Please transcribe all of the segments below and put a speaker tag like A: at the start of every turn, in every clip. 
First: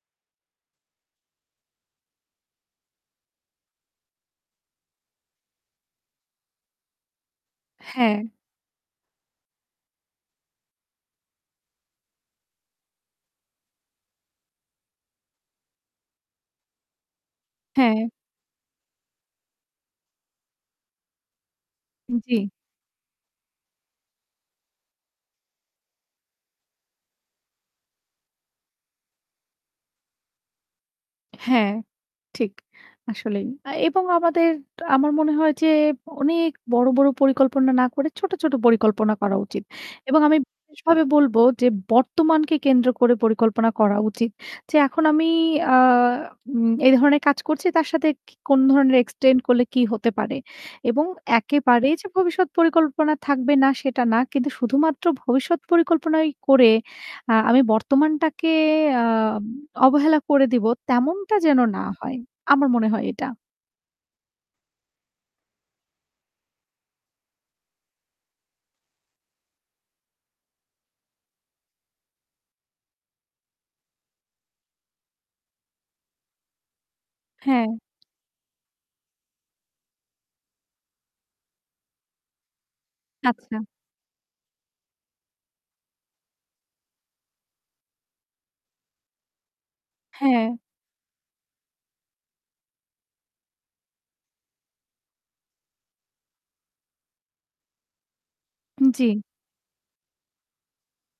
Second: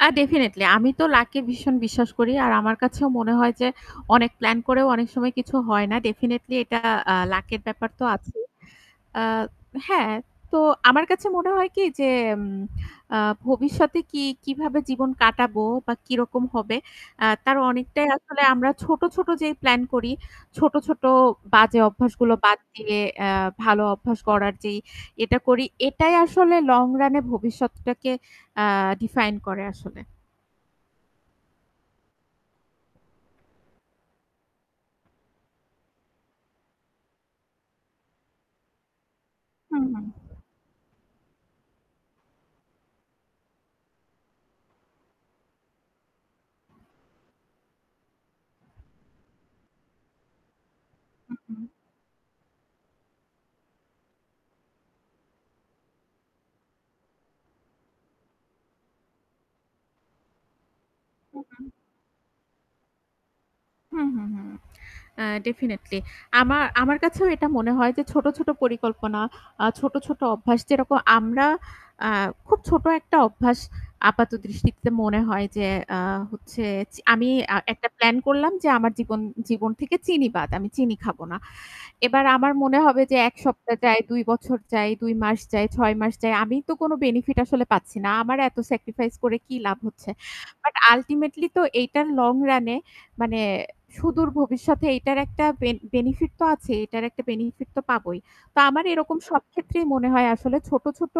A: আ definitely আমি তো lucky ভীষণ বিশ্বাস করি। আর আমার কাছেও মনে হয় যে অনেক প্ল্যান করেও অনেক সময় কিছু হয় না। ডেফিনিটলি এটা আ লাক এর ব্যাপার তো
B: হ্যাঁ।
A: আছেই। আ হ্যাঁ তো আমার কাছে মনে হয় কি যে এম আ ভবিষ্যতে কি কিভাবে জীবন কাটাবো বা কিরকম হবে আ তার
B: হ্যাঁ।
A: অনেকটাই আসলে আমরা ছোট, ছোট যেই প্লান করি ছোট, ছোট বাজে অভ্যাসগুলো
B: জ্বী।
A: বাদ দিয়ে এ্যা ভালো অভ্যাস করার যেই এটা করি এটাই আসলে লং রান এ ভবিষ্যৎটাকে আ ডিফাইন করে আসলে।
B: হ্যাঁ, ঠিক। আসলেই। আ এবং আমাদের আমার মনে হয় যে অনেক বড়, বড় পরিকল্পনা না করে ছোট, ছোট পরিকল্পনা করা উচিত।
A: হুম, হুম।
B: এবং আমি বিশেষ ভাবে বলব যে বর্তমানকে কেন্দ্র করে পরিকল্পনা করা উচিত। যে এখন আমি আ উম এই ধরনের কাজ করছি তার সাথে কি কোন ধরনের এক্সটেন্ড করলে কি হতে পারে। এবং
A: হু, হু।
B: একেবারেই যে ভবিষ্যৎ পরিকল্পনা থাকবে না সেটা না। কিন্তু শুধুমাত্র ভবিষ্যৎ পরিকল্পনাই করে আ আমি বর্তমানটাকে আম অবহেলা করে দিব। তেমনটা
A: হু,
B: যেন
A: হু।
B: না হয়। আমার মনে হয় এটা।
A: হুম, হুম, হুম, আ ডেফিনিটলি আমা আমার কাছেও এটা মনে হয় যে ছোট, ছোট, পরিকল্পনা আ ছোট, ছোট, অভ্যাস যেরকম আমরা আ খুব ছোট একটা অভ্যাস আপাত দৃষ্টিতে মনে হয় যে আ হচ্ছে চি আমি আ
B: হ্যাঁ।
A: একটা প্লান করলাম যে আমার জীবন জীবন, থেকে চিনি বাদ আমি চিনি খাবো না। এবার আমার মনে হবে যে ১
B: আচ্ছা।
A: সপ্তাহ যাই, ২ বছর যাই, ২ মাস যাই, ৬ মাস যাই আমি তো কোন বেনিফিট আসলে পাচ্ছি না। আমার এত সেক্রিফাইস করে কি লাভ হচ্ছে।
B: হ্যাঁ।
A: বাট আল্টিমেটলি তো এটা লং রান এ মানে সুদূর ভবিষ্যতে এটার একটা বেন বেনিফিট তো আছেই। এটার একটা বেনিফিট তো পাবোই। তো আমার এরকম
B: জ্বি।
A: সব ক্ষেত্রেই মনে হয় আসলে ছোট, ছোট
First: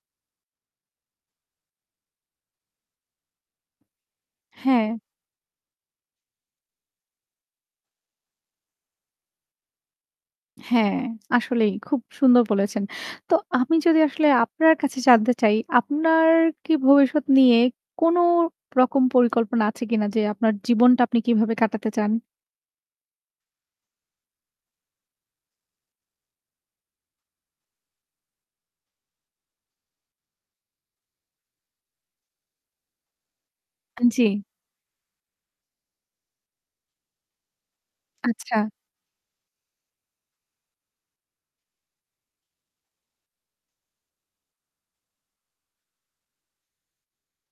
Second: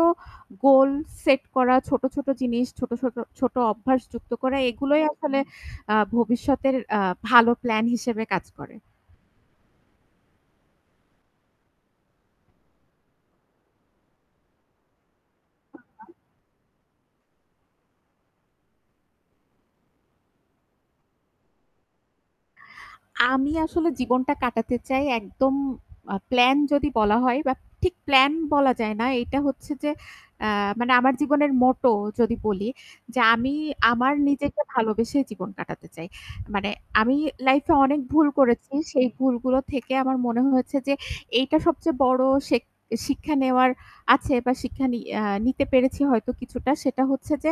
A: গোল সেট করা, ছোট, ছোট জিনিস ছোট, ছোট ছোট, অভ্যাস যুক্ত করা
B: হ্যাঁ।
A: এগুলোই আসলে আ ভবিষ্যতের আ ভালো প্ল্যান হিসেবে কাজ করে।
B: হ্যাঁ, আসলেই খুব সুন্দর বলেছেন। তো আমি যদি আসলে আপনার কাছে জানতে চাই
A: আচ্ছা।
B: আপনার কি ভবিষ্যৎ নিয়ে কোন রকম পরিকল্পনা আছে কিনা? যে আপনার জীবনটা আপনি কিভাবে কাটাতে চান?
A: আমি আসলে জীবনটা কাটাতে চাই একদম আ প্লান যদি বলা হয় বা ঠিক প্লান বলা যায় না। এটা হচ্ছে যে এ্যা মানে আমার জীবনের মোটো যদি বলি। যে আমি আমার
B: জ্বি।
A: নিজেকে ভালোবেসে জীবন কাটাতে চাই। মানে আমি লাইফ এ অনেক ভুল
B: আচ্ছা।
A: করেছি। সেই ভুলগুলো থেকে আমার মনে হয়েছে যে এইটা সবচেয়ে বড় শেখ শিক্ষা নেওয়ার আছে বা শিক্ষা নিআ নিতে পেরেছি হয়তো কিছুটা সেটা হচ্ছে যে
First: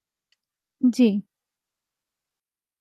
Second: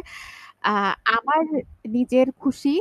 A: আ
B: জ্বি।
A: আমার নিজের খুশি